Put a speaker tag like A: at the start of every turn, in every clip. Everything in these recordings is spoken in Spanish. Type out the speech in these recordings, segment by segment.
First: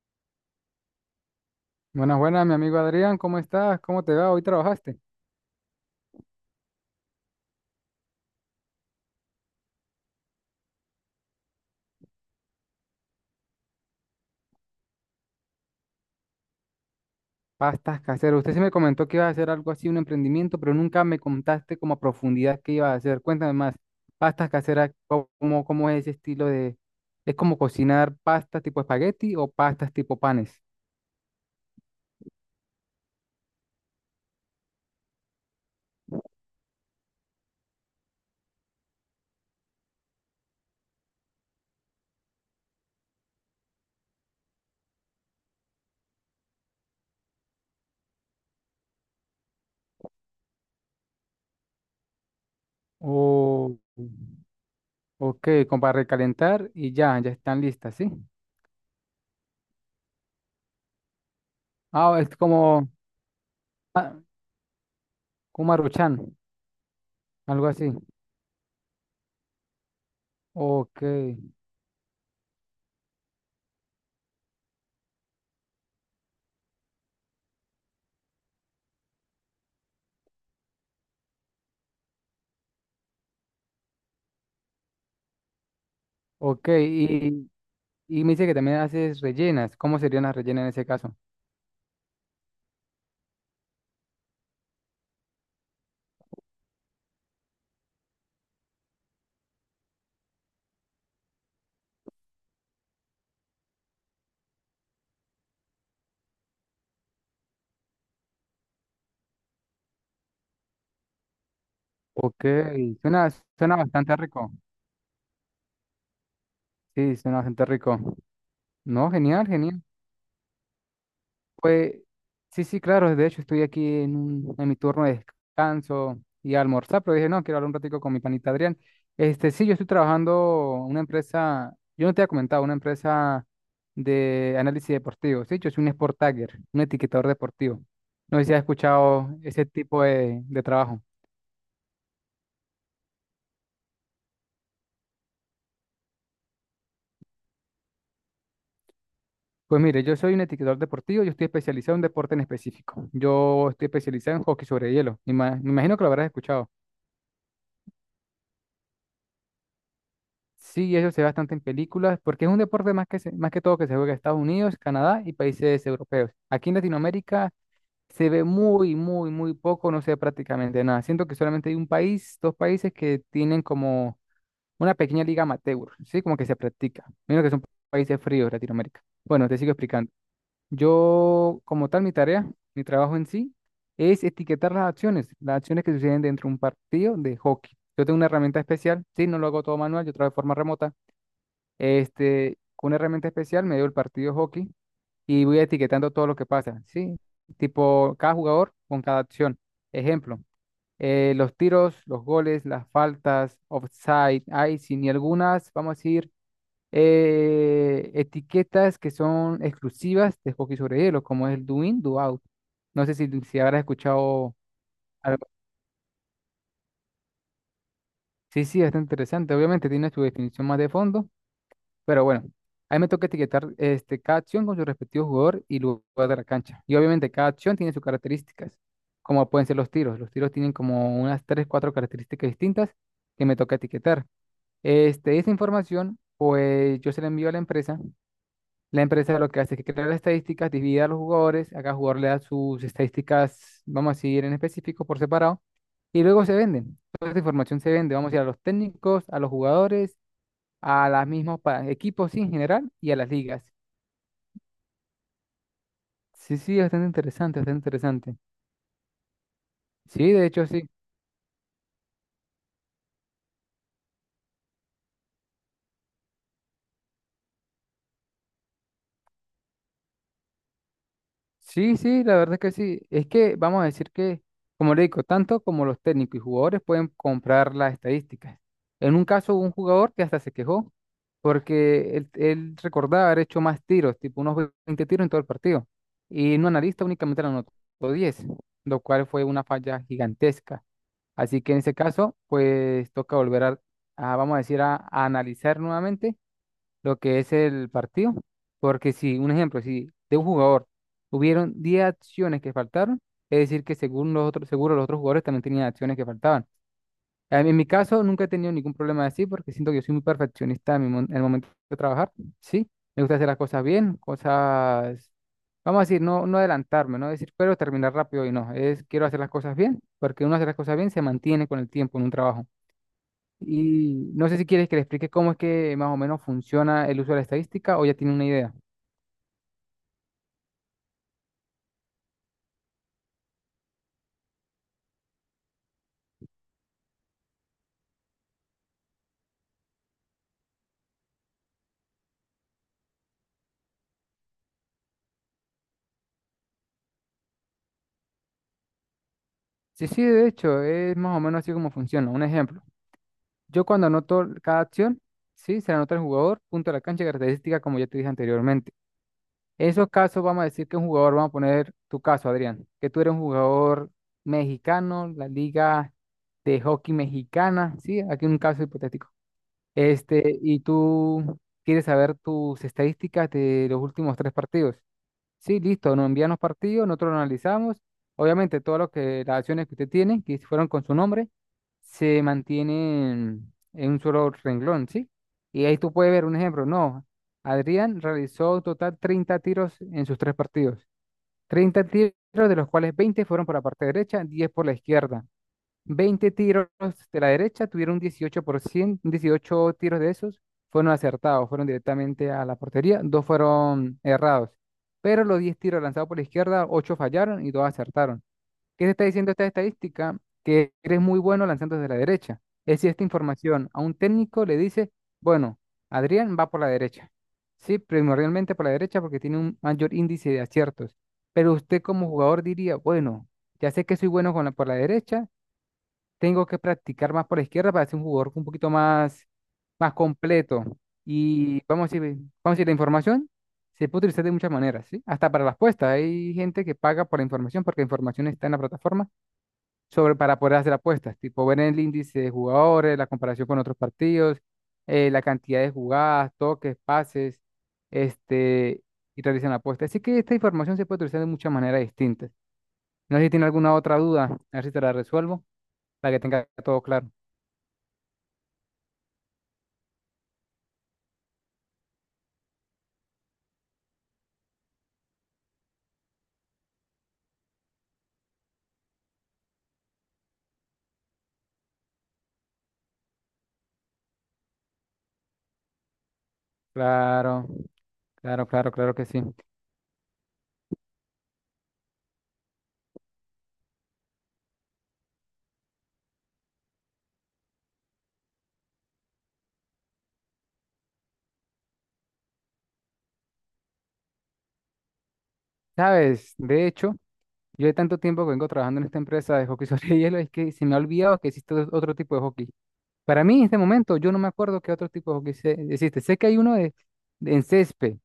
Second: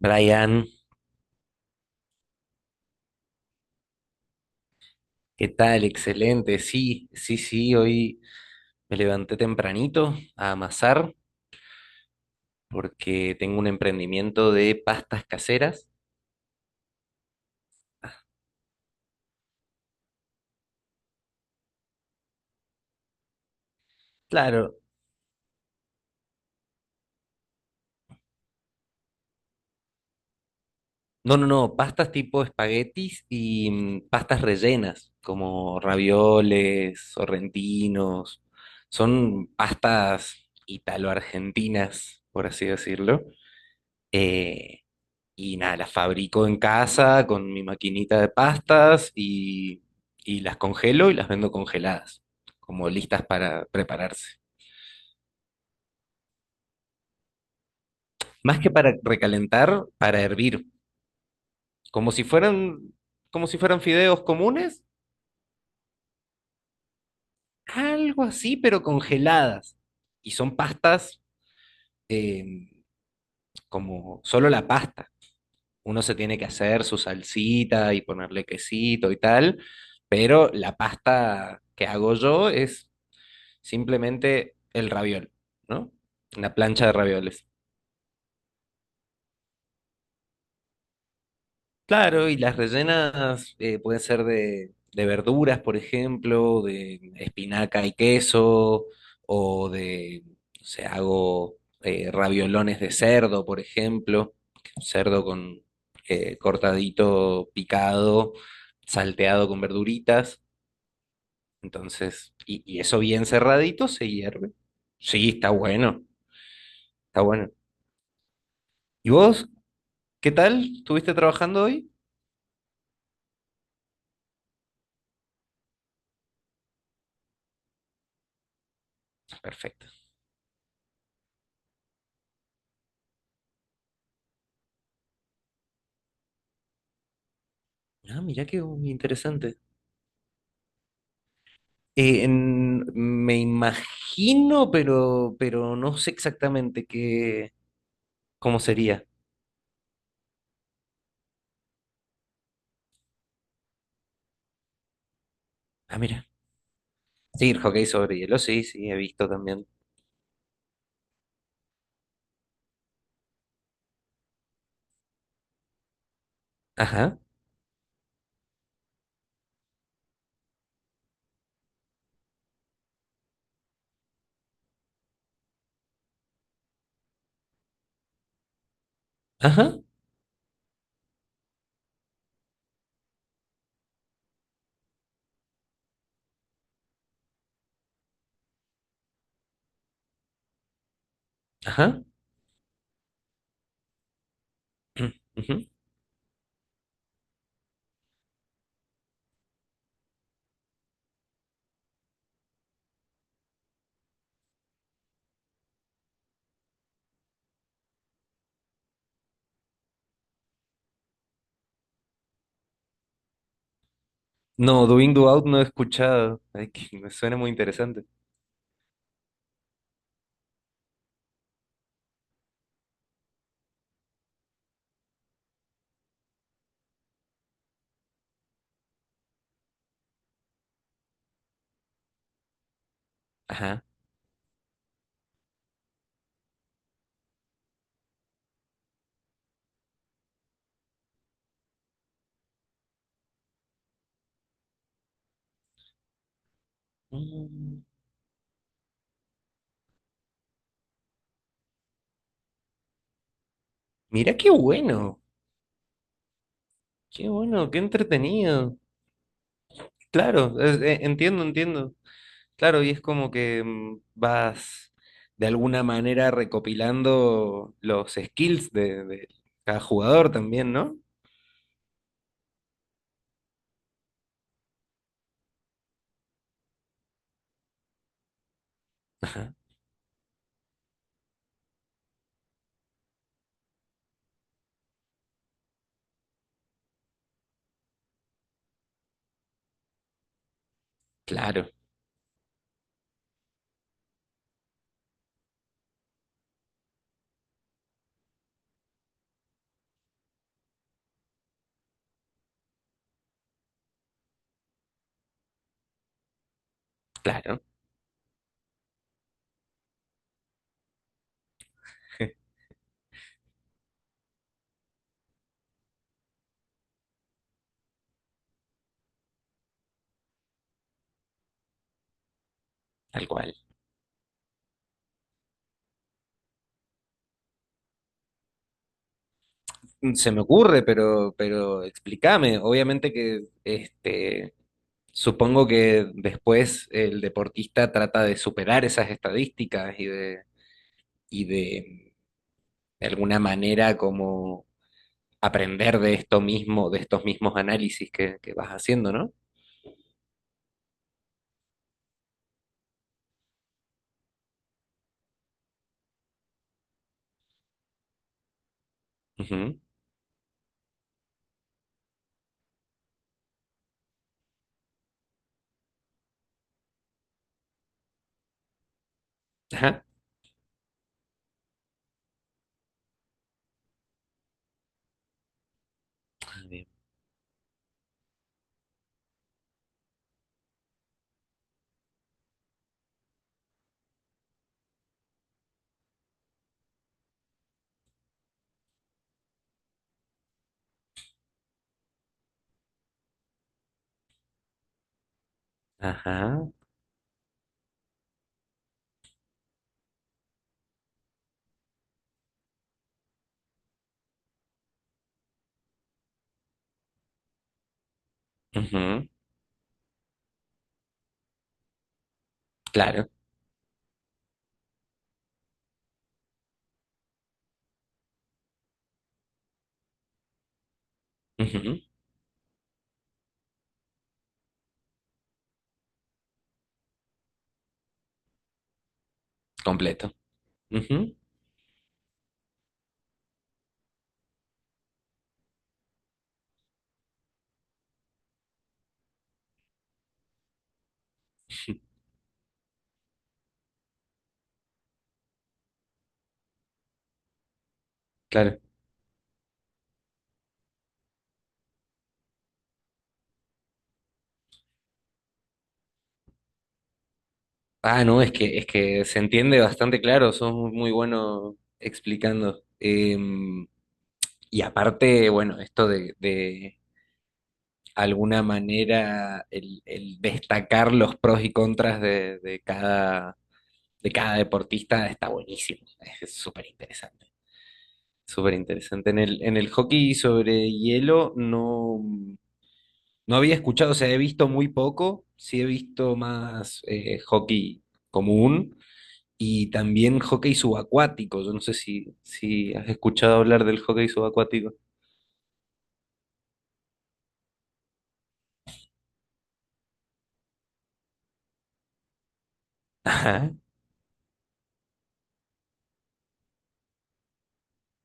A: Brian,
B: Buenas, buenas, mi amigo Adrián, ¿cómo estás? ¿Cómo te va? ¿Hoy trabajaste?
A: ¿qué tal? Excelente. Sí, sí, sí, hoy me levanté tempranito a amasar porque tengo un emprendimiento de pastas caseras.
B: Pastas caseras. Usted sí me comentó que ibas a hacer algo así, un emprendimiento, pero nunca me contaste como a profundidad qué ibas a hacer. Cuéntame más. Pastas
A: Claro.
B: caseras, ¿cómo es ese estilo de... ¿Es como cocinar pastas tipo espagueti o pastas tipo panes?
A: No, no, no, pastas tipo espaguetis y pastas rellenas, como ravioles, sorrentinos. Son pastas italo-argentinas, por así decirlo. Eh, Y nada, las fabrico en casa con mi maquinita de pastas y las congelo y las vendo congeladas, como listas para
B: Oh,
A: prepararse.
B: ok, como para recalentar y ya, ya están listas, ¿sí?
A: Más que para recalentar, para hervir, como
B: Ah,
A: si
B: es como,
A: fueran, como si fueran
B: ah,
A: fideos comunes,
B: como Maruchan, algo así.
A: algo así, pero congeladas. Y son
B: Ok,
A: pastas eh, como solo la pasta. Uno se tiene que hacer su salsita y ponerle quesito y tal, pero la pasta que hago yo es simplemente el raviol, ¿no? Una
B: ok,
A: plancha de ravioles.
B: y... y... me dice que también haces rellenas. ¿Cómo serían las rellenas en ese caso?
A: Claro, y las rellenas pueden ser de verduras, por ejemplo, de espinaca y queso, o de, no sé, hago raviolones de cerdo, por ejemplo, cerdo con cortadito, picado, salteado con verduritas. Entonces,
B: Ok,
A: y eso bien
B: suena, suena
A: cerradito se
B: bastante rico.
A: hierve. Sí, está bueno,
B: Sí,
A: está
B: suena
A: bueno.
B: bastante rico. No,
A: ¿Y
B: genial,
A: vos
B: genial.
A: ¿Qué tal? ¿Estuviste trabajando hoy?
B: Pues sí, sí, claro. De hecho, estoy aquí en mi turno de descanso y almorzar, pero dije, no, quiero hablar un ratico con mi panita Adrián. Este, sí, yo
A: Perfecto.
B: estoy trabajando en una empresa, yo no te había comentado, una empresa de análisis deportivo. Sí, yo soy un sport tagger, un etiquetador deportivo.
A: Ah,
B: No sé
A: mira
B: si
A: qué
B: has escuchado
A: interesante.
B: ese tipo de trabajo.
A: Me imagino, pero no sé exactamente qué, cómo sería.
B: Pues mire, yo soy un etiquetador deportivo, yo estoy especializado en un deporte en específico. Yo estoy especializado en hockey sobre hielo. Me imagino
A: Ah,
B: que lo
A: mira.
B: habrás escuchado.
A: Sí, el hockey sobre hielo, sí, sí, he visto también.
B: Sí, eso se ve bastante en películas, porque es un deporte más que, más que todo que se juega en Estados Unidos, Canadá y países europeos. Aquí en
A: Ajá,
B: Latinoamérica se ve muy, muy, muy poco, no se ve prácticamente nada. Siento que solamente hay un país, dos países que tienen como una pequeña liga amateur, ¿sí? Como que se practica. Menos que son países fríos, Latinoamérica. Bueno, te sigo
A: ajá,
B: explicando. Yo, como tal, mi tarea, mi trabajo en sí, es etiquetar las acciones que suceden dentro de un partido de hockey. Yo tengo una herramienta especial, sí, no lo hago todo manual, yo trabajo de forma remota.
A: ajá.
B: Este, con una herramienta especial me dio el partido de hockey y voy
A: Ujú.
B: etiquetando todo lo que pasa, sí, tipo cada jugador con cada acción. Ejemplo, los tiros, los goles, las faltas, offside, icing y algunas, vamos a decir, etiquetas que son exclusivas de hockey sobre hielo, como es el do in, do out. No sé si habrás escuchado
A: No, Doing Do Out
B: algo.
A: no he escuchado. Ay, que me suena muy interesante.
B: Sí, sí, está interesante. Obviamente tiene su definición más de fondo, pero bueno, ahí me toca etiquetar, este, cada acción con su respectivo jugador y lugar de la cancha. Y obviamente cada acción tiene sus características, como pueden ser los tiros. Los tiros tienen como unas 3 4 características distintas que me toca
A: Ajá.
B: etiquetar. Este, esa información, pues yo se la envío a la empresa. La empresa lo que hace es que crea las estadísticas, divide a los jugadores, a cada jugador le da sus estadísticas, vamos a decir, en específico, por separado, y luego se venden. Toda esta información
A: Mm,
B: se vende, vamos a ir a los técnicos, a los jugadores, a los mismos equipos, sí, en general y a las ligas.
A: mira qué bueno,
B: Sí, sí, bastante
A: qué
B: interesante,
A: bueno, qué
B: bastante interesante.
A: entretenido.
B: Sí, de
A: Claro,
B: hecho, sí,
A: entiendo, entiendo. Claro, y es como que vas de alguna manera recopilando los skills de cada jugador también, ¿no?
B: sí, sí, la verdad es que sí. Es que vamos a decir que, como le digo, tanto como los técnicos y jugadores pueden comprar las estadísticas. En un
A: Ajá,
B: caso, hubo un jugador que hasta se quejó porque él recordaba haber hecho más tiros, tipo unos 20 tiros en todo el partido. Y un analista únicamente le anotó 10, lo cual fue una falla gigantesca. Así
A: claro,
B: que en ese caso, pues toca volver a, vamos a decir, a analizar nuevamente lo que es el partido. Porque si, un ejemplo, si de un jugador hubieron 10 acciones que faltaron, es decir, que según los otros, seguro los otros jugadores también tenían acciones que faltaban.
A: claro,
B: A mí, en mi caso, nunca he tenido ningún problema así porque siento que yo soy muy perfeccionista en, en el momento de trabajar. Sí, me gusta hacer las cosas bien, cosas, vamos a decir, no, no adelantarme, no decir, pero terminar rápido y no. Es, quiero hacer las cosas bien porque uno hace las cosas bien se mantiene con el tiempo en un trabajo.
A: tal cual.
B: Y no sé si quieres que le explique cómo es que más o menos funciona el uso de la estadística o ya tiene una idea.
A: Mm, se me ocurre, pero explícame. Obviamente que este, supongo que después el deportista trata de superar esas estadísticas y de, de alguna manera como aprender de esto mismo, de estos mismos análisis que vas haciendo, ¿no?
B: Sí, sí, de hecho, es más o menos así como funciona. Un ejemplo. Yo cuando anoto cada acción, sí, se la anota el jugador, punto de la cancha y característica, como ya te dije anteriormente.
A: Ujú.
B: En esos casos vamos a decir que un jugador, vamos a poner tu caso, Adrián, que tú eres un jugador mexicano, la liga de hockey mexicana, sí, aquí un caso hipotético.
A: Ajá.
B: Este, y tú quieres saber tus estadísticas de los últimos tres partidos. Sí, listo, nos envían los
A: Bien.
B: partidos, nosotros lo analizamos. Obviamente, todo lo que las acciones que usted tiene, que fueron con su nombre, se mantienen en un solo renglón, ¿sí? Y ahí tú puedes ver un ejemplo. No, Adrián realizó total 30 tiros en sus tres partidos. 30 tiros, de los cuales 20 fueron por la parte derecha, 10 por la izquierda. 20
A: Ajá.
B: tiros de la derecha tuvieron 18%, 18 tiros de esos fueron acertados, fueron directamente a la portería, dos fueron errados. Pero los 10 tiros lanzados por la izquierda, 8 fallaron y 2 acertaron. ¿Qué te está
A: Ujú.
B: diciendo esta estadística? Que eres muy bueno lanzando desde la derecha. Es si esta
A: Claro.
B: información a un técnico le dice, bueno, Adrián va por la derecha. Sí, primordialmente por la derecha porque tiene un mayor índice de aciertos. Pero
A: Ujú.
B: usted como jugador diría, bueno, ya sé que soy bueno con la, por la derecha tengo que practicar más por la izquierda para ser un jugador un poquito más, más
A: Completo.
B: completo.
A: Ujú.
B: Y vamos a decir, la información se puede utilizar de muchas maneras, ¿sí? Hasta para las apuestas. Hay gente que paga por la información porque la información está en la plataforma sobre, para poder hacer apuestas, tipo ver el índice de jugadores, la comparación con otros partidos, la cantidad de jugadas, toques, pases,
A: Claro.
B: este, y realizan apuestas. Así que esta información se puede utilizar de muchas maneras distintas. No sé si tiene alguna otra duda, a ver si te la resuelvo, para que tenga todo claro.
A: Ah, no, es que se entiende bastante claro, sos muy, muy bueno explicando. Y aparte, bueno, esto de alguna manera el destacar los pros y contras de cada deportista está buenísimo. Es súper interesante.
B: Claro, claro,
A: Súper
B: claro, claro que
A: interesante.
B: sí.
A: En el hockey sobre hielo no. No había escuchado, o sea, he visto muy poco, sí he visto más hockey común y también hockey subacuático. Yo no sé si has escuchado hablar del hockey subacuático.
B: Sabes, de hecho, yo de tanto tiempo que vengo trabajando en esta empresa de hockey sobre hielo, es que se me ha olvidado que existe otro tipo de hockey. Para mí, en
A: Ajá,
B: este momento, yo no me acuerdo qué otro tipo de hockey existe. Sé que hay uno de, en césped,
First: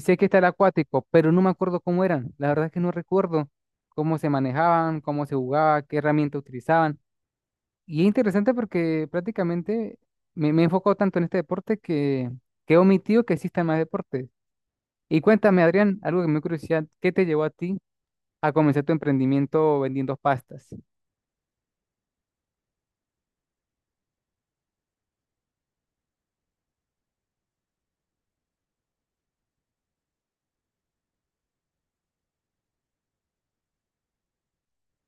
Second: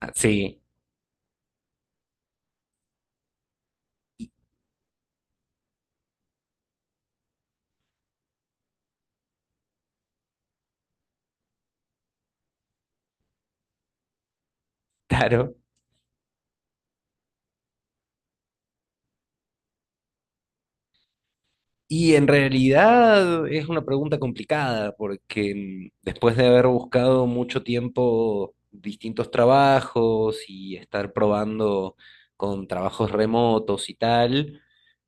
A: ah,
B: sé que está el
A: sí,
B: acuático, pero no me acuerdo cómo eran. La verdad es que no recuerdo cómo
A: y-
B: se manejaban, cómo se jugaba, qué herramienta utilizaban. Y es interesante porque prácticamente me he enfocado tanto en este deporte que, he omitido que existan más deportes. Y
A: claro.
B: cuéntame, Adrián, algo que me dio curiosidad, ¿qué te llevó a ti a comenzar tu emprendimiento vendiendo pastas?
A: Y en realidad es una pregunta complicada porque después de haber buscado mucho tiempo distintos trabajos y estar probando con trabajos remotos y tal,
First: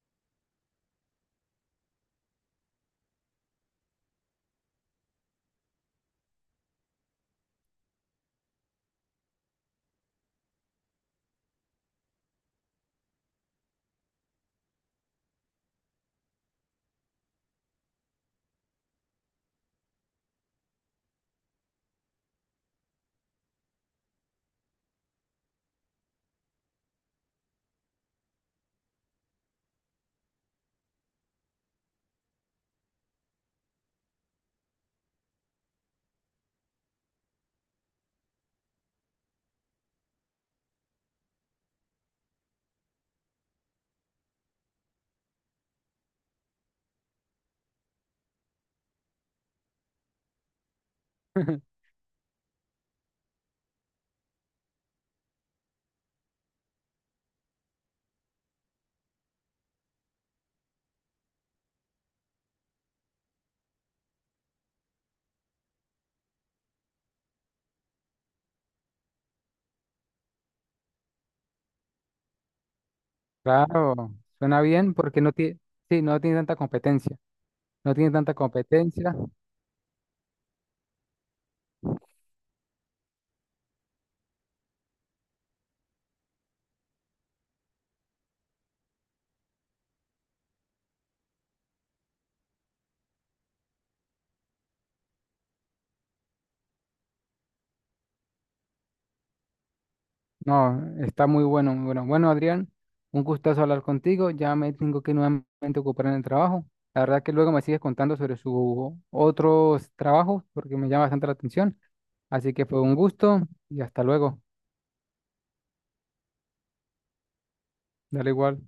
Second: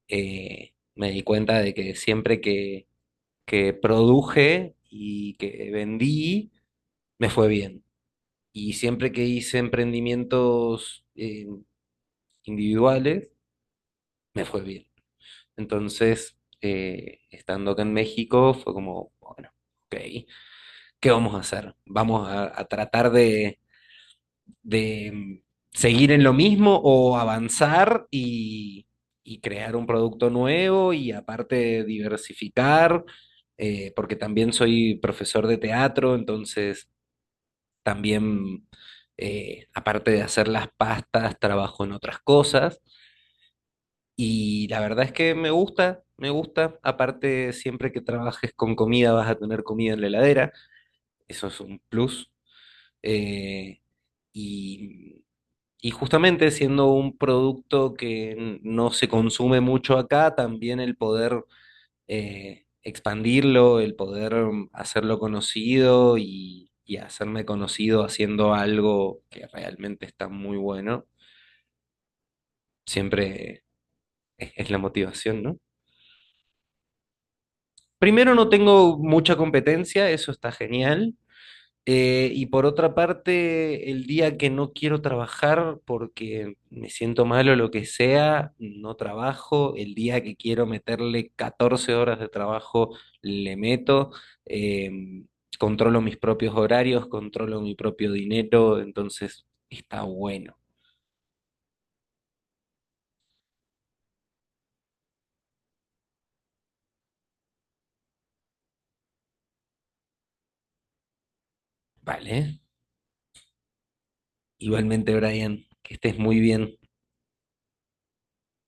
A: me di cuenta de que siempre que produje y que vendí, me fue bien. Y siempre que hice emprendimientos individuales, me fue bien. Entonces, estando acá en México, fue como, bueno, ok, ¿qué vamos a hacer? ¿Vamos a tratar de seguir en lo mismo o avanzar y crear un producto nuevo y aparte diversificar, porque también soy profesor de teatro, entonces también, aparte de hacer las pastas, trabajo en otras cosas. Y la verdad es que me gusta, me gusta. Aparte, siempre que trabajes con comida vas a tener comida en la heladera. Eso es un plus. Eh, y, y justamente siendo un producto que no se consume mucho acá, también el poder expandirlo, el poder hacerlo conocido y hacerme conocido haciendo algo que realmente está muy bueno, siempre
B: Claro, suena
A: es la
B: bien porque no
A: motivación, ¿no?
B: tiene, sí, no tiene tanta competencia, no tiene tanta
A: Primero no tengo
B: competencia.
A: mucha competencia, eso está genial. Y por otra parte, el día que no quiero trabajar porque me siento mal o lo que sea, no trabajo. El día que quiero meterle 14 horas de trabajo, le meto. Eh, Controlo mis propios horarios, controlo mi propio dinero, entonces está bueno.
B: No, está muy bueno, muy bueno. Bueno, Adrián, un gustazo hablar contigo, ya me tengo que nuevamente ocupar en el trabajo. La verdad que luego me sigues contando sobre sus otros trabajos porque me llama bastante la atención, así
A: Vale.
B: que fue un gusto y hasta luego,
A: Igualmente, Brian, que estés muy bien.
B: dale igual.